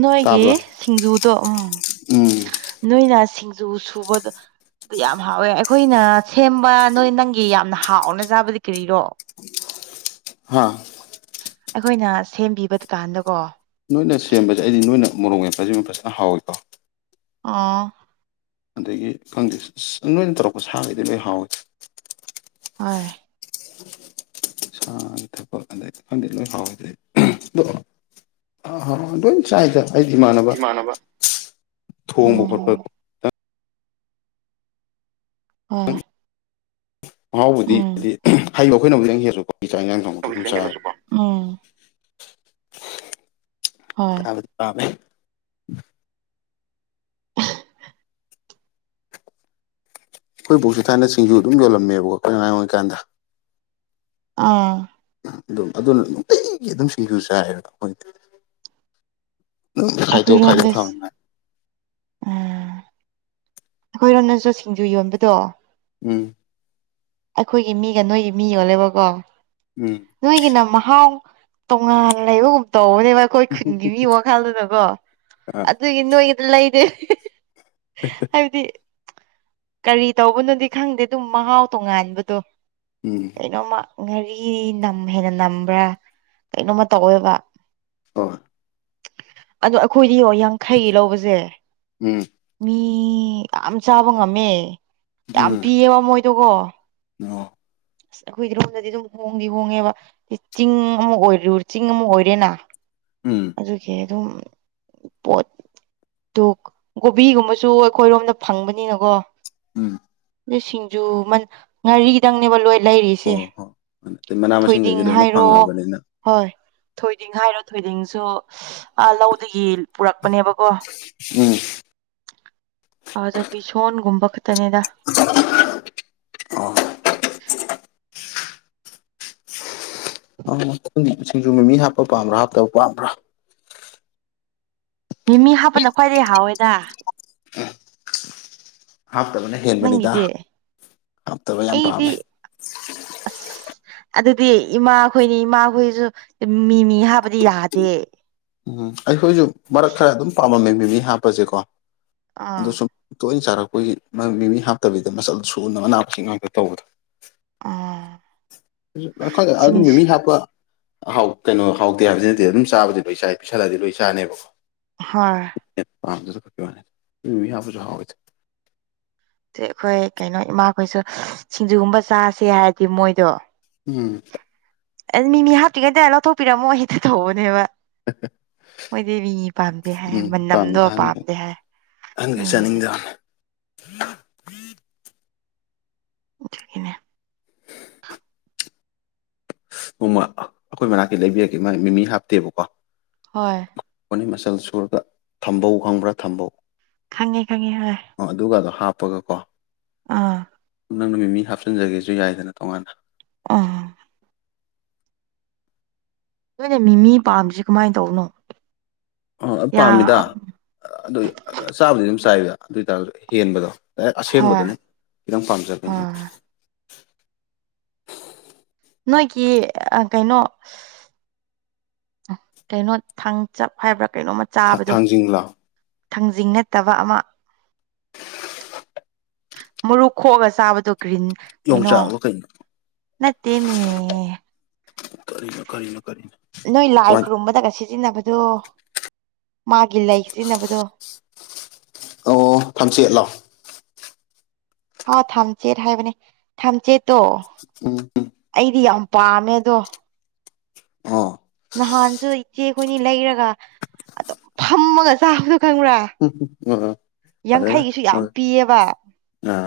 ꯅꯣꯏꯒꯤ ꯇꯥꯕ꯭ꯔꯥ ꯁꯤꯡꯖꯨꯗꯣ ꯎꯝ ꯎꯝ ꯅꯣꯏꯅ ꯁꯤꯡꯖꯨ ꯁꯨꯕꯗ ꯑꯗꯨ ꯌꯥꯝ ꯍꯥꯎꯋꯦ ꯑꯩꯈꯣꯏꯅ ꯁꯦꯝꯕ ꯅꯣꯏ ꯅꯪꯒꯤ ꯌꯥꯝꯅ ꯍꯥꯎꯅ ꯆꯥꯕꯗꯤ ꯀꯔꯤꯔꯣ ꯍꯥꯥ ꯑꯩꯈꯣꯏꯅ ꯁꯦꯝꯕꯤꯕ ꯗꯨꯀꯥꯟꯗꯀꯣ ꯅꯣꯏꯅ ꯁꯦꯝꯕꯁꯦ ꯑꯩꯗꯤ ꯅꯣꯏꯅ ꯃꯣꯔꯣꯡ ꯌꯥꯝꯦ ꯐꯖꯃ ꯐꯖꯅ ꯍꯥꯎꯏꯀꯣ ꯑꯥ ꯑꯗꯒꯤ ꯈꯪꯗꯦ ꯅꯣꯏꯅ ꯇꯧꯔꯛꯄ ꯁꯥꯈꯩꯗꯤ ꯂꯣꯏ ꯍꯥꯎꯏꯤ ꯍꯣꯏ ꯥꯡ ꯊꯛ ꯑꯗꯩꯗꯤ ꯂꯣꯏ ꯍꯥꯎꯋ ꯑ ꯑ ꯂꯣꯏ ꯆꯥꯏꯗ ꯑꯩ ꯏꯃꯥꯟꯅꯕ ꯊꯣꯡꯕ ꯎꯝ ꯈꯣꯠꯄꯗ ꯈꯤꯇ ꯑ ꯃꯍꯥꯎꯕꯨꯗꯤ ꯍꯥꯏꯗꯤ ꯍꯩꯕ ꯑꯩꯈꯣꯏꯅꯕꯨ ꯅꯪ ꯍꯦꯜꯂꯁꯨꯀꯣ ꯏ ꯆ ꯏꯉꯥꯡ ꯊꯪꯕꯗ ꯑꯗꯨꯝ ꯆꯥꯏ ꯎꯝ ꯍꯣꯏ ꯆꯕꯗꯤ ꯄꯥꯃꯦ ꯑꯩꯈꯣꯏ ꯕꯨꯣꯛꯁꯨ ꯊꯥꯏꯅ ꯁꯤꯡꯖꯨ ꯑꯗꯨꯝ ꯌꯣꯜꯂꯝꯃꯦꯕꯀꯣ ꯑꯩꯈꯣꯏꯅꯉꯥꯡ ꯑꯣꯏꯉꯀꯥꯟꯗ ꯑꯥ ꯑꯗꯨꯝ ꯑꯗꯨ ꯅꯨꯡꯇꯤꯒꯤ ꯑꯗꯨꯝ ꯁꯤꯡꯖꯨ ꯆꯥꯏꯌꯦꯕꯗ ꯃꯣꯏꯗꯤ ꯎꯝ ꯈꯥꯏꯗ ꯈꯥꯏ ꯀ ꯑꯩꯈꯣꯏꯔꯣꯝꯗ ꯊꯥꯅ ꯑꯩꯈꯣꯏꯔꯣꯝꯅꯁꯨ ꯁꯤꯡꯖꯨ ꯌꯣꯟꯕꯗꯣ ꯎꯝ ꯑꯩꯈꯣꯏꯒꯤ ꯃꯤꯒ ꯅꯣꯏꯒꯤ ꯃꯤ ꯌꯣꯜꯂꯦꯕꯀꯣ ꯎꯝ ꯅꯣꯏꯒꯤꯅ ꯃꯍꯥꯎ ꯇꯣꯡꯉꯅꯕ ꯨꯞꯗ ꯕ ꯑꯩꯈꯣꯏ ꯈꯨꯟꯒꯤ ꯃꯤ ꯋꯥꯈꯜꯗꯨꯅꯀꯣ ꯑ ꯑꯗꯨꯒꯤ ꯅꯣꯏꯒꯤꯗ ꯂꯩꯔꯦ ꯍꯥꯏꯕꯗꯤ ꯀꯔꯤ ꯇꯧꯕꯅꯣꯗꯤ ꯈꯪꯗꯦ ꯑꯗꯨꯝ ꯃꯍꯥꯎ ꯇꯣꯉꯥꯟꯕꯗꯣ ꯎꯝ ꯀꯩꯅꯣꯝꯃ ꯉꯥꯔꯤ ꯅꯝ ꯍꯦꯟꯅ ꯅꯝꯕ꯭ꯔꯥ ꯀꯩꯅꯣꯝꯃ ꯇꯧꯋꯦꯕ ꯑ ꯑꯗꯣ ꯑꯩꯈꯣꯏꯗꯤꯡ ꯌꯥꯡꯈꯩ ꯂꯧꯕꯁꯦ ꯎꯝ ꯃꯤ ꯃꯤ ꯌꯥꯝ ꯆꯥꯕ ꯉꯝꯃꯦ ꯌꯥꯝ ꯎꯝ ꯄꯤꯌꯦꯕ ꯃꯣꯏꯗꯨꯒꯣ ꯑꯣ ꯑꯁ ꯑꯩꯈꯣꯏꯗꯤꯔꯣꯝꯗꯗꯤ ꯑꯗꯨꯝ ꯍꯣꯡꯗꯤ ꯍꯣꯡꯉꯦꯕ ꯆꯤꯡ ꯑꯃ ꯑꯣꯏꯔꯨꯔ ꯆꯤꯡ ꯑꯃ ꯑꯣꯏꯔꯦꯅ ꯎꯝ ꯑꯗꯨꯒꯤ ꯑꯗꯨꯝ ꯄꯣꯠ ꯑꯗꯨ ꯀꯣꯕꯤꯒꯨꯝꯕꯁꯨ ꯑꯩꯈꯣꯏꯔꯣꯝꯗ ꯐꯪꯕꯅꯤꯅꯀꯣ ꯎꯝ ꯁꯤꯡꯖꯨ ꯉꯥꯔꯤꯗꯪꯅꯦꯕ ꯂꯣꯏ ꯂꯩꯔꯤꯁꯦ ꯑꯣ ꯍꯣ ꯑꯗꯩ ꯃꯅꯥ ꯊꯣꯏꯗꯤꯡ ꯃꯁꯤꯡꯈꯩꯗꯤ ꯂꯣꯏꯅ ꯍꯥꯏꯔꯣ ꯐꯪꯉꯕꯅꯤꯅ ꯍꯣꯏ ꯊꯣꯏꯗꯤꯡ ꯍꯥꯏꯔꯣ ꯊꯣꯏꯗꯤꯡꯁꯨ ꯂꯧꯗꯒꯤ ꯄꯨꯔꯛꯄꯅꯦꯕꯀꯣ ꯎꯝ ꯑꯗ ꯕꯤꯁꯣꯟꯒꯨꯝꯕ ꯈ ꯇꯅꯦꯗ ꯑ ꯁꯤꯡꯁꯨ ꯃꯃꯤ ꯍꯥꯞꯄ ꯄꯥꯝꯕ꯭ꯔꯥ ꯍꯥꯞꯇꯕ ꯄꯥꯝꯕ꯭ꯔꯥ ꯃꯤꯃꯤ ꯍꯥꯞꯄꯗ ꯈ꯭ꯋꯥꯏꯗꯒꯤꯩ ꯍꯥꯎꯋꯦꯗ ꯑ ꯍꯥꯞꯇꯕꯅ ꯍꯦꯟꯕꯅꯤꯗ ꯅꯪꯒꯤꯗꯤ ꯍꯥꯞꯇꯕ ꯌꯥꯝ ꯑꯩꯗꯤ ꯄꯥꯝꯃꯦ ꯑꯁ ꯑꯗꯨꯗꯤ ꯏꯃꯥꯈꯣꯏꯅꯤ ꯏꯃꯥꯈꯣꯏꯁꯨ ꯃꯤ ꯃꯤ ꯍꯥꯕꯗꯤ ꯌꯥꯗꯦ ꯎꯝ ꯑꯩꯈꯣꯏꯁꯨ ꯃꯔꯛ ꯈꯔ ꯑꯗꯨꯝ ꯄꯥꯝꯃꯝꯃꯦ ꯃꯤꯃꯤ ꯍꯥꯞꯄꯁꯦꯀꯣ ꯑꯥ ꯑꯗꯨꯗ ꯁ ꯁꯔ ꯑꯩꯈꯣꯏꯒꯤ ꯃꯤꯃꯤ ꯍꯥꯞꯇꯕꯤꯗ ꯃꯆꯜ ꯁꯨꯅ ꯑꯅꯥꯁꯤꯡ ꯉꯥꯛꯇ ꯇꯧꯕꯗꯣ ꯑꯥ ꯑꯩꯣꯏ ꯑꯗꯨꯝ ꯁꯤꯡꯖ ꯃꯤꯃꯤ ꯍꯥꯞꯄ ꯀꯩꯅꯣ ꯍꯥꯎꯇꯦ ꯍꯥꯏꯕꯁꯤꯅꯗꯤ ꯑꯗꯨꯝ ꯆꯥꯕꯗꯤ ꯂꯣꯏ ꯆꯥꯏ ꯄꯩꯤꯁꯜꯂꯗꯤ ꯂꯣꯏ ꯆꯥꯅꯦꯕꯀꯣ ꯍꯣꯏ ꯝꯅꯤ ꯃꯤ ꯍꯥꯁꯨ ꯍꯥꯎꯦ ꯁꯤ ꯑꯩꯈꯣꯏ ꯀꯩꯅꯣ ꯏꯃꯥꯈꯣꯏꯁꯨ ꯁꯤꯡꯖꯨꯒꯨꯝꯕ ꯆꯥꯁꯦ ꯍꯥꯏꯔꯗꯤ ꯃꯣꯏꯗꯣ ꯎꯝ ꯑꯗꯨ ꯃꯤ ꯃꯤ ꯍꯥꯞꯇꯤꯉꯩꯗꯥꯏ ꯂꯧꯊꯣꯛꯄꯤꯔꯝꯃꯣ ꯍꯛꯇ ꯇꯧꯕꯅꯦꯕ ꯍ ꯃꯣꯏ ꯗꯦꯕꯤꯅꯤ ꯄꯥꯝꯗꯦ ꯍꯥꯏ ꯃꯅꯝꯗꯣ ꯄꯥꯝꯗꯦ ꯍꯥꯏ ꯑꯪꯒꯦ ꯎꯝ ꯆꯅꯤꯡꯗ ꯏꯖꯅꯦ ꯅꯣꯡꯃ ꯑꯩꯈꯣꯏ ꯃꯅꯥꯛꯇ ꯂꯩꯕꯤꯔꯒꯦ ꯃꯥ ꯃꯤꯃꯤ ꯍꯥꯞꯇꯦꯕꯀꯣ ꯍꯣꯏ ꯑꯩꯅꯤ ꯃꯆꯜ ꯁꯨꯔꯒ ꯊꯝꯕꯧ ꯈꯪꯕ꯭ꯔꯥ ꯊꯝꯕꯧ ꯈꯪꯉꯦ ꯈꯪꯉꯦ ꯍ ꯍꯥꯞꯄꯒ ꯀꯣ ꯑꯥ ꯅꯪ ꯅꯨꯃꯤꯠ ꯃꯤ ꯍꯥꯞꯆꯤꯟꯖꯒꯦꯁꯨ ꯌꯥꯏꯗꯅ ꯇꯣꯉꯥꯟꯅ ꯑ ꯅꯣꯏꯅ ꯃꯤꯃꯤ ꯄꯥꯝꯃꯤꯁ ꯀꯃꯥꯏꯅ ꯇꯧꯕꯅꯣ ꯑ ꯌꯥ ꯄꯥꯝꯃꯤꯗ ꯑꯗꯨ ꯆꯥꯕꯨꯗꯤ ꯑꯗꯨꯝ ꯆꯥꯏꯕꯗ ꯑꯗꯨ ꯑꯣꯏꯇꯥꯔ ꯍꯦꯟꯕꯗꯣ ꯍꯣꯏ ꯑꯁꯦꯡꯕꯗꯨꯅꯦ ꯈꯤꯇꯪ ꯄꯥꯝꯖꯕ ꯍꯣꯏ ꯅꯣꯏꯒꯤ ꯀꯩꯅꯣ ꯀꯩꯅꯣ ꯊꯥꯡ ꯆꯞ ꯍꯥꯏꯕ꯭ꯔꯥ ꯀꯩꯅꯣꯃ ꯆꯥꯕꯗꯣ ꯊꯥꯡꯖꯤꯡ ꯂꯥꯎ ꯊꯥꯡꯖꯤꯡ ꯅꯠꯇꯕ ꯑꯃ ꯃꯨ ꯈꯣꯛꯑꯒ ꯆꯥꯕꯗꯨ ꯀ꯭ꯔꯤꯟ ꯀꯩꯅꯣ ꯌꯣꯡꯆꯥꯛꯂꯣ ꯀꯩꯅꯣ ꯅꯠꯇꯦꯃꯦ ꯀꯅ ꯀꯔꯤꯅ ꯅꯣꯏ ꯂꯥꯏ ꯈꯨꯔꯨꯝꯕꯗꯒꯁꯤ ꯁꯤꯖꯤꯟꯅꯕꯗꯣ ꯃꯥꯒꯤ ꯂꯩ ꯁꯤꯖꯤꯟꯅꯕꯗꯣ ꯑꯣ ꯐꯝꯆꯦꯠꯂꯣ ꯍ ꯊꯝꯆꯦꯠ ꯍꯥꯏꯕꯅꯦ ꯊꯝꯆꯦꯠꯇꯣ ꯎꯝ ꯎꯝ ꯑꯩꯗꯤ ꯌꯥꯝ ꯇꯥꯃꯦꯗꯣ ꯑ ꯅꯍꯥꯟꯁꯨ ꯏꯆꯦꯈꯣꯏꯅꯤ ꯂꯩꯔꯒ ꯑꯗꯨꯝ ꯐꯝꯃꯒ ꯆꯥꯕꯗ ꯎ ꯑꯣ ꯌꯥꯡꯈꯩꯒꯤꯁꯨ ꯌꯥꯝ ꯄꯤꯌꯦꯕ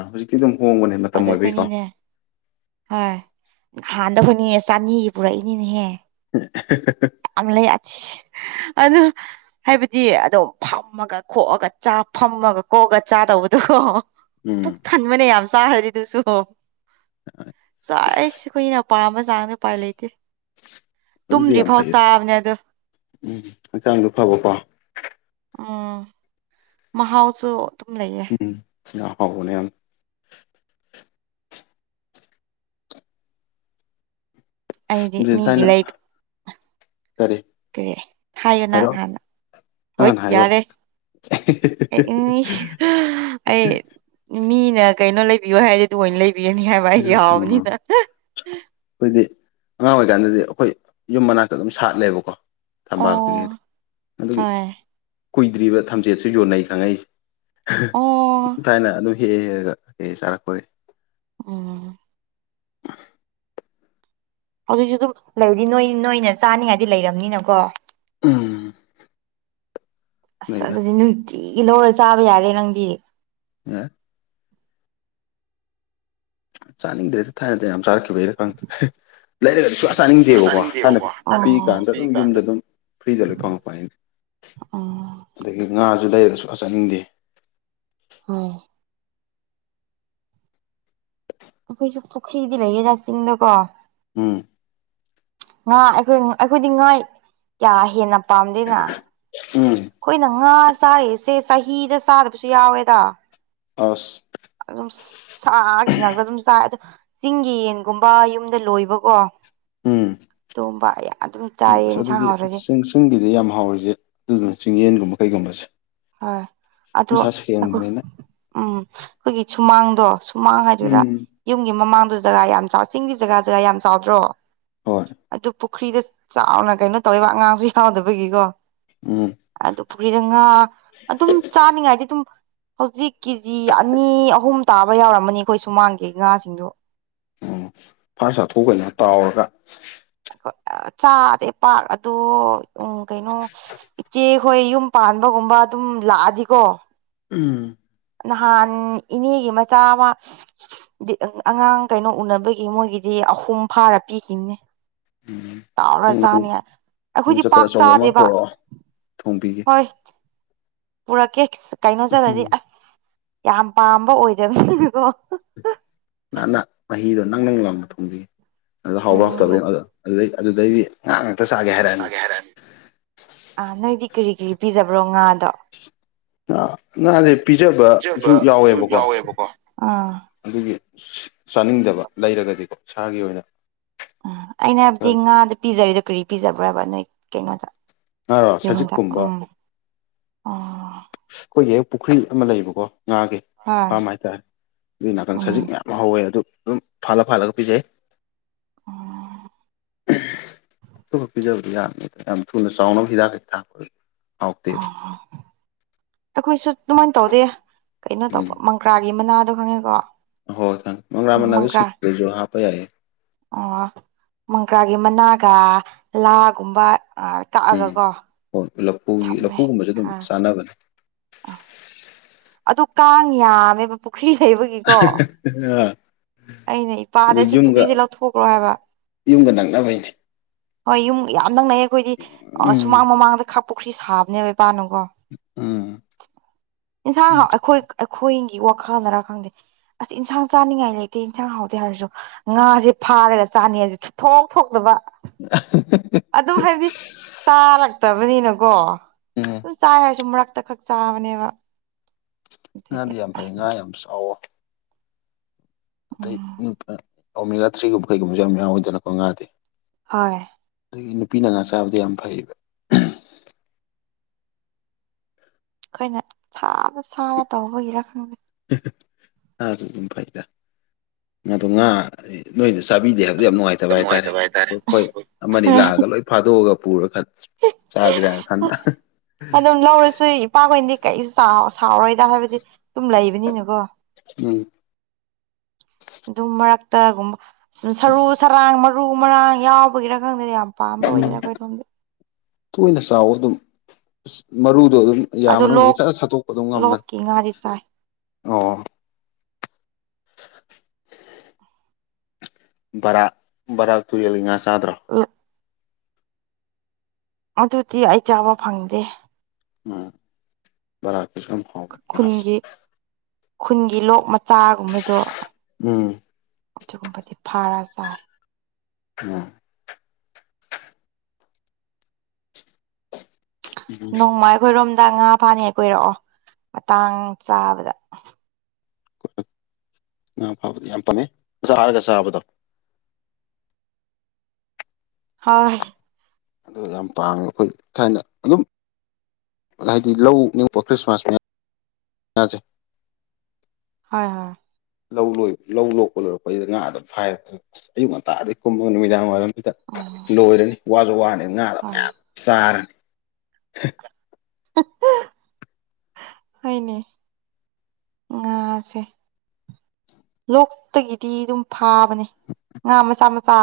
ꯍꯧꯖꯤꯛꯤ ꯑꯗꯨꯝ ꯍꯣꯡꯕꯅꯦ ꯃꯇꯝ ꯑꯗꯣ ꯑꯣꯏꯕꯒꯤꯀꯣ ꯑꯩꯈꯣꯏꯅꯤꯅꯦ ꯍꯣꯏ ꯍꯍꯥꯟꯗ ꯍꯣꯏꯅꯤꯡ ꯆꯥꯅꯤꯒꯤ ꯄꯨꯔꯛꯏꯅꯤꯅꯦꯍꯦ ꯂꯩ [unintelligible] ꯑꯗ ꯍꯥꯏꯕꯗꯤ ꯑꯗꯨꯝ ꯐꯝꯃꯒ ꯀꯣꯛꯑꯒ ꯆꯥ ꯐꯝꯃꯒ ꯀꯣꯛꯑꯒ ꯆꯥꯗꯧꯕꯗꯨꯣ ꯎꯝ ꯄꯨꯛ ꯊꯟꯕꯅꯦ ꯌꯥꯝ ꯆꯥꯈ꯭ꯔꯗꯤ ꯑꯗꯨꯁꯨ ꯍꯣ ꯆꯥꯔꯁ ꯑꯩꯈꯣꯏꯅꯄꯥꯥꯝꯕ ꯆꯥꯡ ꯎꯄꯥꯏ ꯂꯩꯇꯦ ꯑꯗꯨꯗꯤ ꯇꯨꯝꯗ꯭ꯔꯤ ꯌꯥꯝ ꯐꯥꯎ ꯐꯩꯌꯦ ꯆꯥꯕꯅꯦ ꯑꯗꯣ ꯎꯝ ꯍꯛꯆꯥꯡꯗ ꯐꯕꯀꯣ ꯎꯝ ꯃ ꯍꯥꯎꯁꯨ ꯎꯝ ꯌꯥ ꯍꯕꯅꯦ ꯑꯩꯗꯤ ꯑꯗꯨ ꯃꯤꯒꯤ ꯂ ꯊꯥꯏꯅ ꯂꯩꯛ ꯀꯔꯤ ꯀꯦ ꯍꯥꯏꯌꯣ ꯅꯪ ꯍꯥꯏꯔꯛꯑꯣ ꯍꯥꯟꯅ ꯅꯪ ꯍꯣꯏ ꯍꯥꯟꯅ ꯍꯥꯏꯌꯣ ꯌꯥꯔꯦ ꯎ ꯑꯩ ꯃꯤꯅ ꯀꯩꯅꯣ ꯂꯩꯕꯤꯌꯣ ꯍꯥꯏꯔꯗꯤ ꯑꯗꯨ ꯑꯣꯏꯅ ꯂꯩꯕꯤ ꯅꯤ ꯍꯥꯏ ꯏ ꯎꯝ ꯑꯎꯅꯤꯗ ꯑꯩꯈꯣꯏꯗꯤ ꯑꯉꯥꯡ ꯑꯣꯏꯔꯤꯀꯥꯟꯗꯗꯤ ꯑꯩꯈꯣꯏ ꯌꯨꯝ ꯃꯅꯥꯛꯇ ꯑꯗꯨꯝ ꯁꯥꯠꯂꯦꯕꯀꯣ ꯑꯣ ꯊꯝꯄꯥꯛꯇꯨꯒꯤꯗꯤ ꯑꯗꯨꯒꯤ ꯍꯣꯏ ꯀꯨꯏꯗ꯭ꯔꯤꯕ ꯊꯝꯆꯦꯠꯁꯨ ꯌꯣꯟꯅꯩ ꯈꯪꯉꯛꯏꯁꯦ ꯑꯣ ꯊꯥꯏꯅ ꯑꯗꯨꯝ ꯍꯦꯛ ꯍꯦ ꯍꯦꯛꯒ ꯍꯦꯛꯦ ꯆꯥꯔꯛꯄ ꯎꯝ ꯍꯧꯖꯤꯛꯁꯨ ꯑꯗꯨꯝ ꯂꯩꯗꯤ ꯅꯣꯏ ꯅꯣꯏꯅ ꯆꯥꯅꯤꯡꯉꯥꯏꯗꯤ ꯂꯩꯔꯕꯝꯅꯤꯅꯀꯣ ꯎꯝ ꯑꯁ ꯑꯗꯨꯗꯤ ꯅꯨꯡꯇꯤꯒꯤ ꯂꯧꯔꯒ ꯆꯥꯕ ꯌꯥꯔꯦ ꯅꯪꯗꯤ ꯑ ꯆꯥꯅꯤꯡꯗ꯭ꯔꯦꯁꯦ ꯊꯥꯏꯅꯗꯤ ꯌꯥꯝ ꯆꯥꯔꯛꯈꯤꯕꯩꯔ ꯈꯪꯗ꯭ꯔꯦ ꯂꯩꯔꯒꯗꯤ ꯁꯨꯡꯌꯥ ꯆꯥꯅꯤꯡꯗꯦꯕꯀꯣ ꯍꯥꯟꯅ ꯄꯤ ꯀꯥꯟꯗ ꯑꯗꯨꯝ ꯄꯤꯛꯏꯀꯥꯟꯗ ꯌꯨꯝꯗ ꯑꯗꯨꯝ ꯐ꯭ꯔꯤꯗ ꯂꯣꯏ ꯐꯪꯉꯛꯄꯁꯦ ꯑꯣ ꯑꯗꯨꯗꯒꯤ ꯉꯥꯁꯨ ꯂꯩꯔꯁꯨ ꯆꯠꯅꯤꯡꯗꯦ ꯍꯣꯏ ꯑꯩꯈꯣꯏꯁꯨ ꯄꯨꯈ꯭ꯔꯤꯗꯤ ꯂꯩꯌꯦꯦꯖꯥ ꯆꯤꯡꯗꯀꯣ ꯑꯝ ꯉꯥ ꯑꯩꯈꯣꯏ ꯑꯩꯈꯣꯏꯗꯤ ꯉꯥ ꯀꯌꯥ ꯍꯦꯟꯅ ꯄꯥꯝꯗꯦꯅ ꯎꯝ ꯑꯩꯈꯣꯏꯅ ꯉꯥ ꯆꯥꯔꯤꯁꯦ ꯆꯍꯤꯗ ꯆꯥꯗꯕꯁꯨ ꯌꯥꯎꯋꯦꯗ ꯑꯁ ꯑꯗꯨꯝ ꯁꯥꯒꯤ ꯉꯥꯛꯇ ꯑꯗꯨꯝ ꯆꯥꯏ ꯑꯗꯨ ꯆꯤꯡꯒꯤ ꯌꯦꯟꯒꯨꯝꯕ ꯌꯨꯝꯗ ꯂꯣꯏꯕꯀꯣ ꯎꯝ ꯃꯨꯝꯕꯥ ꯎꯝ ꯑꯁ ꯑꯗꯨꯗꯤ ꯆꯤꯡ ꯆꯤꯡꯒꯤꯗꯤ ꯌꯥꯝ ꯍꯥꯎꯔꯤꯁꯦ ꯑꯗꯨꯗꯨꯅ ꯆꯤꯡꯌꯦꯟꯒꯨꯝꯕ ꯀꯩꯒꯨꯝꯕꯁꯦ ꯍꯣꯏ ꯑꯗꯣ ꯃꯁꯥ ꯑꯩꯈꯣꯏ ꯁꯦꯡꯕꯅꯤꯅ ꯎꯝ ꯑꯩꯈꯣꯏꯒꯤ ꯁꯨꯃꯥꯡꯗꯣ ꯁꯨꯃꯥꯡ ꯍꯥꯏꯗꯣꯏꯔꯥ ꯎꯝ ꯌꯨꯝꯒꯤ ꯃꯃꯥꯡꯗ ꯖꯒꯥ ꯌꯥꯝ ꯆꯥꯎ ꯆꯤꯡꯒꯤ ꯖꯒꯥ ꯖꯒꯥ ꯌꯥꯝ ꯆꯥꯎꯗ꯭ꯔꯣ ꯍꯣꯏ ꯑꯗꯨ ꯄꯨꯈ꯭ꯔꯤꯗ ꯆꯥꯎꯅ ꯀꯩꯅꯣ ꯇꯧꯋꯦꯕ ꯑꯉꯥꯡꯁꯨ ꯌꯥꯎꯗꯕꯒꯤꯀꯣ ꯎꯝ ꯑꯗꯨ ꯄꯨꯈ꯭ꯔꯤꯗ ꯉꯥ ꯑꯗꯨꯝ ꯆꯥꯅꯤꯡꯉꯥꯏꯗꯤ ꯑꯗꯨꯝ ꯍꯧꯖꯤꯛ ꯀꯦꯖꯤ ꯑꯅꯤ ꯑꯍꯨꯝ ꯇꯥꯕ ꯌꯥꯎꯔꯝꯃꯅꯤ ꯑꯩꯈꯣꯏ ꯁꯨꯃꯥꯡꯒꯤꯦ ꯉꯥꯁꯤꯡꯗꯣ ꯎꯝ ꯐꯥꯔ ꯆꯥꯊꯣꯛꯀꯅꯤ ꯇꯥꯎꯔꯒ ꯆꯥꯗꯦ ꯄꯥꯛ ꯑꯗꯣ ꯎꯝ ꯀꯩꯅꯣ ꯏꯆꯦꯈꯣꯏ ꯌꯨꯝ ꯄꯥꯟꯕꯒꯨꯝꯕ ꯑꯗꯨꯝ ꯂꯥꯛꯑꯗꯤꯀꯣ ꯎꯝ ꯅꯍꯥꯟ ꯏꯅꯦꯒꯤ ꯃꯆꯥ ꯑꯃ ꯑꯉꯥꯡ ꯀꯩꯅꯣ ꯎꯅꯕꯒꯤ ꯃꯣꯏꯒꯤꯗꯤ ꯑꯍꯨꯝ ꯐꯥꯔ ꯄꯤꯈꯤꯅꯦ ꯎꯝ ꯇꯥꯎꯔ ꯅꯪ ꯅꯪ ꯆꯥꯅꯤ ꯍꯥꯏ ꯌꯨꯝ ꯑꯩꯈꯣꯏꯗꯤ ꯆꯠꯄꯗ ꯄꯥꯛ ꯑꯆꯧꯕ ꯑꯃ ꯆꯥꯗꯦꯕ ꯄꯣꯔꯛꯑꯣ ꯊꯣꯡꯕꯤꯒꯦ ꯍꯣꯏ ꯄꯨꯔꯛꯀꯦ ꯀꯩꯅꯣ ꯆꯠꯂꯗꯤ ꯎꯝ ꯑꯁ ꯌꯥꯝ ꯄꯥꯝꯕ ꯑꯣꯏꯗꯕꯅꯤ ꯑꯗꯨꯣ ꯅꯍ ꯅ ꯃꯍꯤꯗꯣ ꯅꯪ ꯅꯪ ꯂꯥꯡꯅ ꯊꯣꯡꯕꯤ ꯑ ꯎꯝ ꯍꯥꯎꯕꯔꯛꯇꯕꯅꯤꯅ ꯑꯗꯣ ꯑꯗꯨꯗꯩ ꯑꯗꯨꯗꯩꯗꯤ ꯆꯥꯒꯦ ꯍꯥꯏꯔꯛꯑꯅꯤ ꯑꯥ ꯅꯪꯗꯤ ꯀꯔꯤ ꯀꯔꯤ ꯄꯤꯖꯕ꯭ꯔꯣ ꯉꯥꯗꯣ ꯉꯥ ꯉꯥꯁꯦ ꯄꯤꯖꯕꯁꯨ ꯌꯥꯎꯋꯦꯕꯀꯣ ꯑꯗꯨꯒꯤ ꯆꯥꯅꯤꯡꯗꯕ ꯂꯩꯔꯒꯗꯤꯀꯣ ꯏꯁꯥꯒꯤ ꯑꯣꯏꯅ ꯎꯝ ꯑꯩꯅ ꯍꯥꯏꯕꯗꯤ ꯉꯥꯗ ꯄꯤꯖꯔꯤꯗꯣ ꯀꯔꯤ ꯄꯤꯖꯕ꯭ꯔꯕ ꯅꯣꯏ ꯀꯩꯅꯣꯗ ꯍꯥꯏꯔꯣ ꯁꯖꯤꯛꯀꯨꯝꯕ ꯑ ꯑꯩꯈꯣꯏꯒꯤ ꯍꯦꯛ ꯄꯨꯈ꯭ꯔꯤ ꯑꯃ ꯂꯩꯌꯦꯕꯀꯣ ꯉꯥꯒꯤ ꯍꯣꯏ ꯐꯥꯝ ꯍꯥꯏꯇꯥꯔꯦ ꯑꯗꯨꯒꯤ ꯅꯥꯀꯟ ꯁꯖꯤꯛ ꯎꯝ ꯃꯌꯥꯝ ꯍꯧꯋꯦ ꯑꯗꯨ ꯑꯗꯨꯝ ꯐꯂ ꯐꯥꯂꯒ ꯄꯤꯖꯩ ꯎꯝ ꯊ ꯄꯤꯖꯕꯗꯤ ꯌꯥꯅꯤꯗ ꯌꯥꯝ ꯊꯨꯅ ꯆꯥꯎꯅꯕ ꯍꯤꯗꯥꯛ ꯍꯩ ꯊꯥꯄ ꯑ ꯑꯩꯈꯣꯏꯁꯨ ꯑꯗꯨꯃꯥꯏꯅ ꯇꯧꯗꯦ ꯀꯩꯅꯣ ꯎꯝ ꯇꯧꯕ ꯃꯪꯀ꯭ꯔꯥꯒꯤ ꯃꯅꯥꯗꯣ ꯈꯪꯉꯦꯀꯣ ꯍꯣꯏ ꯊꯪ ꯃꯪ ꯔꯃꯅꯥ ꯑꯗꯨ ꯃꯪꯀ꯭ꯔꯥ ꯁꯤ꯭ꯔꯁꯨꯣ ꯍꯥꯞꯄ ꯌꯥꯏꯌꯦ ꯑꯣ ꯃꯪꯒ꯭ꯔꯥꯒꯤ ꯃꯅꯥꯒ ꯂꯥꯒꯨꯝꯕ ꯑꯥ ꯀꯛꯑꯒ ꯎꯝ ꯀꯣ ꯍꯣꯏ ꯂꯐꯨꯒꯤ ꯂꯐꯨꯒꯨꯝꯕꯁꯨ ꯑꯗꯨꯝ ꯆꯥꯟꯅꯕꯅꯦ ꯑ ꯑꯗꯨ ꯀꯥꯡ ꯌꯥꯝꯃꯦꯕ ꯄꯨꯈ꯭ꯔꯤ ꯂꯩꯕꯒꯤꯀꯣ ꯑꯩꯅ ꯏꯄꯥꯗ ꯑꯗꯨ ꯁꯤ ꯌꯨꯝꯒ ꯄꯨꯈ꯭ꯔꯤꯁꯦ ꯂꯧꯊꯣꯛꯈ꯭ꯔꯣ ꯍꯥꯏꯕ ꯌꯨꯝꯒ ꯅꯛꯅꯕꯩꯅꯦ ꯍꯣꯏ ꯌꯨꯝ ꯌꯥꯝ ꯅꯪꯅꯩꯌꯦ ꯑꯩꯈꯣꯏꯗꯤ ꯎꯝ ꯁꯨꯃꯥꯡ ꯃꯃꯥꯡꯗ ꯈ ꯄꯨꯈ꯭ꯔꯤ ꯁꯥꯕꯅꯦꯕ ꯄꯥꯅꯨꯀꯣ ꯎꯝ ꯏꯟꯁꯥꯡ ꯑꯩꯈꯣꯏ ꯑꯩꯈꯣꯏ ꯒꯤ ꯋꯥꯈꯜꯅꯔ ꯈꯪꯗꯦ ꯑꯁ ꯏꯟꯁꯥꯡ ꯆꯥꯅꯤꯡꯉꯥꯏ ꯂꯩꯇꯦ ꯏꯟꯁꯥꯡ ꯍꯥꯎꯗꯦ ꯍꯥꯏꯔꯁꯨ ꯉꯥꯁꯦ ꯀꯔꯦ ꯆꯥꯅꯤꯁꯦ ꯊꯣꯡ ꯊꯣꯛꯇꯕ ꯑꯗꯨꯝ ꯍꯥꯏꯕꯗꯤ ꯆꯥꯔꯛꯇꯕꯅꯤꯅꯀꯣ ꯎꯝ ꯁꯨꯝ ꯆꯥꯏ ꯍꯥꯏꯔꯁꯨ ꯃꯔꯛꯇ ꯈꯛ ꯆꯥꯕꯅꯦꯕ ꯑꯗꯒꯤ ꯉꯥꯗꯤ ꯌꯥꯝ ꯐꯩ ꯉꯥ ꯌꯥꯝ ꯁꯥꯎꯋ ꯑꯇꯩ ꯎꯝ ꯑꯣꯃꯤꯒꯥ ꯊ꯭ꯔꯤꯒꯨꯝꯕ ꯀꯩꯒꯨꯝꯕꯁꯨ ꯌꯥꯝ ꯌꯥꯎꯋꯤꯗꯅꯀꯣ ꯉꯥꯗꯤꯦ ꯍꯣꯏ ꯑꯗꯒꯤ ꯅꯨꯄꯤꯅ ꯉꯥ ꯆꯥꯕꯗ ꯌꯥꯝ ꯐꯩꯌꯦꯕ ꯑꯩꯈꯣꯏꯅ ꯁꯥꯅ ꯁꯥꯥꯅ ꯇꯧꯕꯒꯤꯔ ꯈꯪꯗꯦ ꯉꯥꯁꯨ ꯑꯗꯨꯝ ꯐꯩꯗ ꯑꯗꯣ ꯉꯥ ꯅꯣꯏꯗ ꯆꯥꯕꯤꯗꯦ ꯍꯥꯏꯕ ꯑꯗꯨ ꯌꯥꯝ ꯅꯨꯡꯉꯥꯏꯇꯕ ꯍꯥꯏꯇꯥꯔꯦ ꯍꯣꯏ ꯑꯃꯅꯤ ꯂꯥꯛꯑꯒ ꯂꯣꯏ ꯐꯥꯗꯣꯛꯑꯒ ꯄꯨꯔ ꯈ ꯆꯥꯖꯔ ꯊꯗ ꯑꯗꯨꯝ ꯂꯧꯔꯁꯨ ꯏꯄꯥꯈꯣꯏꯗꯤ ꯀꯩꯁꯨ ꯆꯥꯎꯥꯁꯤ ꯁꯥꯎꯔꯣꯏꯗ ꯍꯥꯏꯕꯗꯤ ꯑꯗꯨꯨꯝ ꯂꯩꯕꯅꯤꯅꯀꯣ ꯎꯝ ꯑꯗꯨꯝ ꯃꯔꯛꯇꯒꯨꯝꯕ ꯁꯨꯝ ꯁꯔꯨ ꯁꯔꯥꯡ ꯃꯔꯨ ꯃꯔꯥꯡ ꯌꯥꯎꯕꯒꯤꯔ ꯈꯪꯗꯦ ꯌꯥꯝ ꯄꯥꯝꯕ ꯎꯝ ꯑꯣꯏꯗ ꯑꯣꯏꯣꯏ ꯑꯣꯏꯦ ꯇꯣꯏꯅ ꯆꯥꯎ ꯑꯗꯨꯝ ꯑ ꯃꯔꯨ ꯑꯗꯨꯣ ꯑꯗꯨꯝ ꯌꯥ ꯑꯗꯨ ꯂꯣꯛ ꯃꯅꯨꯡꯗꯒꯤ ꯆꯠꯂ ꯁꯠꯇꯣꯛꯄ ꯑꯗꯨꯝ ꯉꯝꯕꯅꯤ ꯂꯣꯛꯀꯤ ꯉꯥꯗꯤ ꯆꯥꯏ ꯑꯣ ꯕꯔ ꯔ ꯇꯨꯔꯤꯜꯂꯤ ꯉꯁꯗ꯭ꯔꯣ ꯑꯗꯨꯗꯤ ꯑꯩ ꯆꯥꯕ ꯐꯪꯗꯦ ꯎꯝ ꯔꯥ ꯄꯁꯨꯝ ꯍꯕꯅꯤꯁ ꯈꯨꯟꯒꯤ ꯈꯨꯟꯒꯤ ꯂꯣꯛ ꯃꯆꯥꯒꯨꯝꯕꯗꯣ ꯎꯝ ꯑꯗꯨꯒꯨꯝꯕꯗꯤ ꯐꯥꯔꯁꯤ ꯆꯥꯏ ꯎꯝ ꯎꯝ ꯅꯣꯡꯃꯥꯏ ꯈꯣꯏꯔꯣꯝ ꯍꯗ ꯉꯥ ꯐꯥꯅꯤ ꯀꯣꯏꯔꯛꯑꯣ ꯃꯇꯥꯡ ꯆꯥꯕꯗ ꯉꯥ ꯐꯥꯕꯗꯤ ꯌꯥꯝ ꯐꯥꯅꯤ ꯆꯥꯔꯒ ꯆꯥꯕꯗꯣ ꯍ ꯑꯗꯨ ꯌꯥꯝ ꯄꯥꯡꯝꯉ ꯑꯩꯈꯣꯏ ꯊꯥꯏꯅ ꯑꯗꯨꯝ ꯍꯥꯏꯗꯤ ꯂꯧ ꯅꯤꯡꯄ ꯈ꯭ꯔꯤꯁꯃꯥꯁ ꯃꯖꯩ ꯍꯣꯏ ꯍꯣꯏ ꯂꯧ ꯂꯣꯏꯕ ꯂꯧ ꯂꯣꯛꯄ ꯂꯣꯏꯔꯛꯄꯩꯁꯤꯗ ꯉꯥ ꯑꯗꯨꯝ ꯐꯥꯏꯔꯒ ꯑꯌꯨꯛ ꯉꯟꯇꯥꯗꯩ ꯀꯨꯝꯕꯒ ꯅꯨꯃꯤꯗꯥꯡ ꯋꯥꯏꯔꯝ ꯎꯝ ꯂꯣꯏꯔꯅꯤ ꯋꯥꯁꯨ ꯋꯥꯔꯅꯤ ꯉꯥꯗꯕ ꯍꯣꯏ ꯃꯌꯥꯝ ꯆꯥꯔꯅꯤ ꯍꯅꯦ ꯉꯥꯁꯦ ꯂꯣꯛꯇꯒꯤꯗꯤ ꯑꯗꯨꯝ ꯐ ꯊꯥꯕꯅꯦ ꯉꯥ ꯃꯆꯥ ꯃꯆꯥ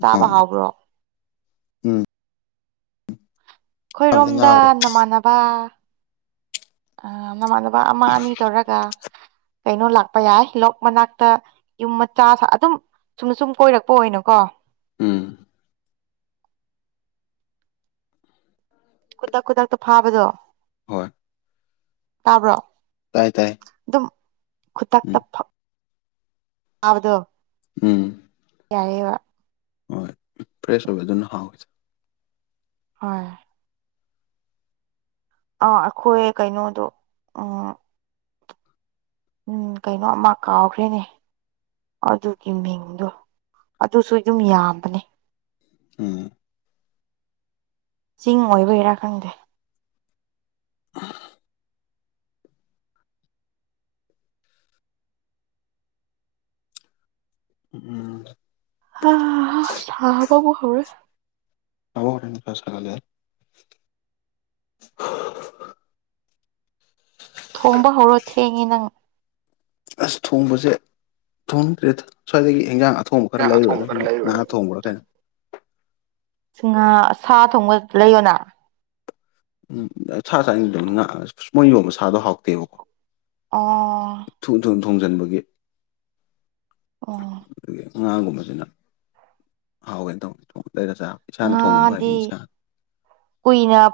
ꯆꯥꯕ ꯑꯣ ꯍꯥꯎꯕ꯭ꯔꯣ ꯎꯝ ꯍꯥꯏꯕꯗꯤ ꯉꯥ ꯑꯩꯈꯣꯏꯔꯣꯝꯗ ꯑꯣꯏ ꯅꯃꯥꯟꯅꯕ ꯑ ꯅꯃꯥꯟꯅꯕ ꯑꯃ ꯑꯅꯤ ꯇꯧꯔꯒ ꯀꯩꯅꯣ ꯂꯥꯛꯄ ꯌꯥꯏ ꯂꯣꯛ ꯃꯅꯥꯛꯇ ꯌꯨꯝ ꯃꯆꯥ ꯑꯗꯨꯝ ꯁꯨꯝ ꯁꯨꯝ ꯀꯣꯏꯔꯛꯄ ꯑꯣꯏꯅꯀꯣ ꯎꯝ ꯈꯨꯗꯛ ꯈꯨꯗꯛꯇ ꯐꯥꯕꯗꯣ ꯍꯣꯏ ꯇꯥꯕ꯭ꯔꯣ ꯇꯥꯏ ꯇꯥꯏ ꯑꯗꯨꯝ ꯎꯝ ꯈꯨꯗꯛꯇ ꯑꯗꯣ ꯎꯝ ꯌꯥꯔꯦ ꯋꯥ ꯍꯣꯏ ꯐ꯭ꯔꯦꯁ ꯑꯣꯏꯕ ꯑꯗꯨꯅ ꯍꯥꯎꯋꯁꯦ ꯍꯣꯏ ꯑ ꯑꯩꯈꯣꯏ ꯀꯩꯅꯣꯗꯣ ꯎꯝ ꯎꯝ ꯀꯩꯅꯣ ꯑꯃ ꯀꯥꯎꯈ꯭ꯔꯦꯅꯦ ꯑꯗꯨꯒꯤ ꯃꯤꯡꯗꯣ ꯑꯗꯨꯁꯨ ꯑꯗꯨꯝ ꯌꯥꯝꯕꯅꯤ ꯎꯝ ꯆꯤꯡ ꯑꯣꯏꯕꯩꯔꯥ ꯈꯪꯗꯦ [inaudible] ꯎꯝ ꯊꯣꯛꯔ ꯇꯕ ꯍꯔꯅꯤ ꯐꯁꯂ ꯍꯉ ꯅꯪ ꯑꯁ ꯊꯣꯡꯕꯁꯦ ꯊꯣꯡꯗ꯭ꯔꯦ ꯁ꯭ꯋꯥꯏꯗꯒꯤ ꯏꯟꯖꯥꯡ ꯊꯣꯡꯕ ꯈꯔ ꯌꯦꯟꯁꯥꯡ ꯑꯊꯣꯡꯕ ꯂꯩꯔꯨꯔꯗ ꯈꯔ ꯅꯍꯥ ꯂꯩꯔꯨꯔ ꯊꯣꯡꯕ꯭ꯔꯥ ꯀꯩꯅꯣ ꯍꯥ ꯁꯥ ꯊꯣꯡꯕ ꯂꯩꯌꯣꯅ ꯎꯝ ꯁꯥ ꯆꯥꯅꯤꯡꯗꯧꯅꯤ ꯁ ꯃꯣꯏ ꯌꯣꯟꯕ ꯁꯥꯗꯣ ꯍꯥꯎꯇꯦꯕꯀꯣ ꯑꯣ ꯊꯨ ꯊꯨꯅ ꯊꯣꯡꯖꯤꯟꯕꯒꯤ ꯑꯣ ꯑꯉꯥꯡꯒꯨꯝꯕꯁꯤꯅ ꯍꯥꯎꯋꯦꯅ ꯇꯧꯅꯤ ꯊꯣꯡꯉ ꯂꯩꯔ ꯆꯥ ꯏꯁꯥꯅ ꯊꯣꯡꯉꯕ ꯉꯥꯗꯤ ꯐꯩ ꯏꯁꯥ ꯀꯨꯏꯅ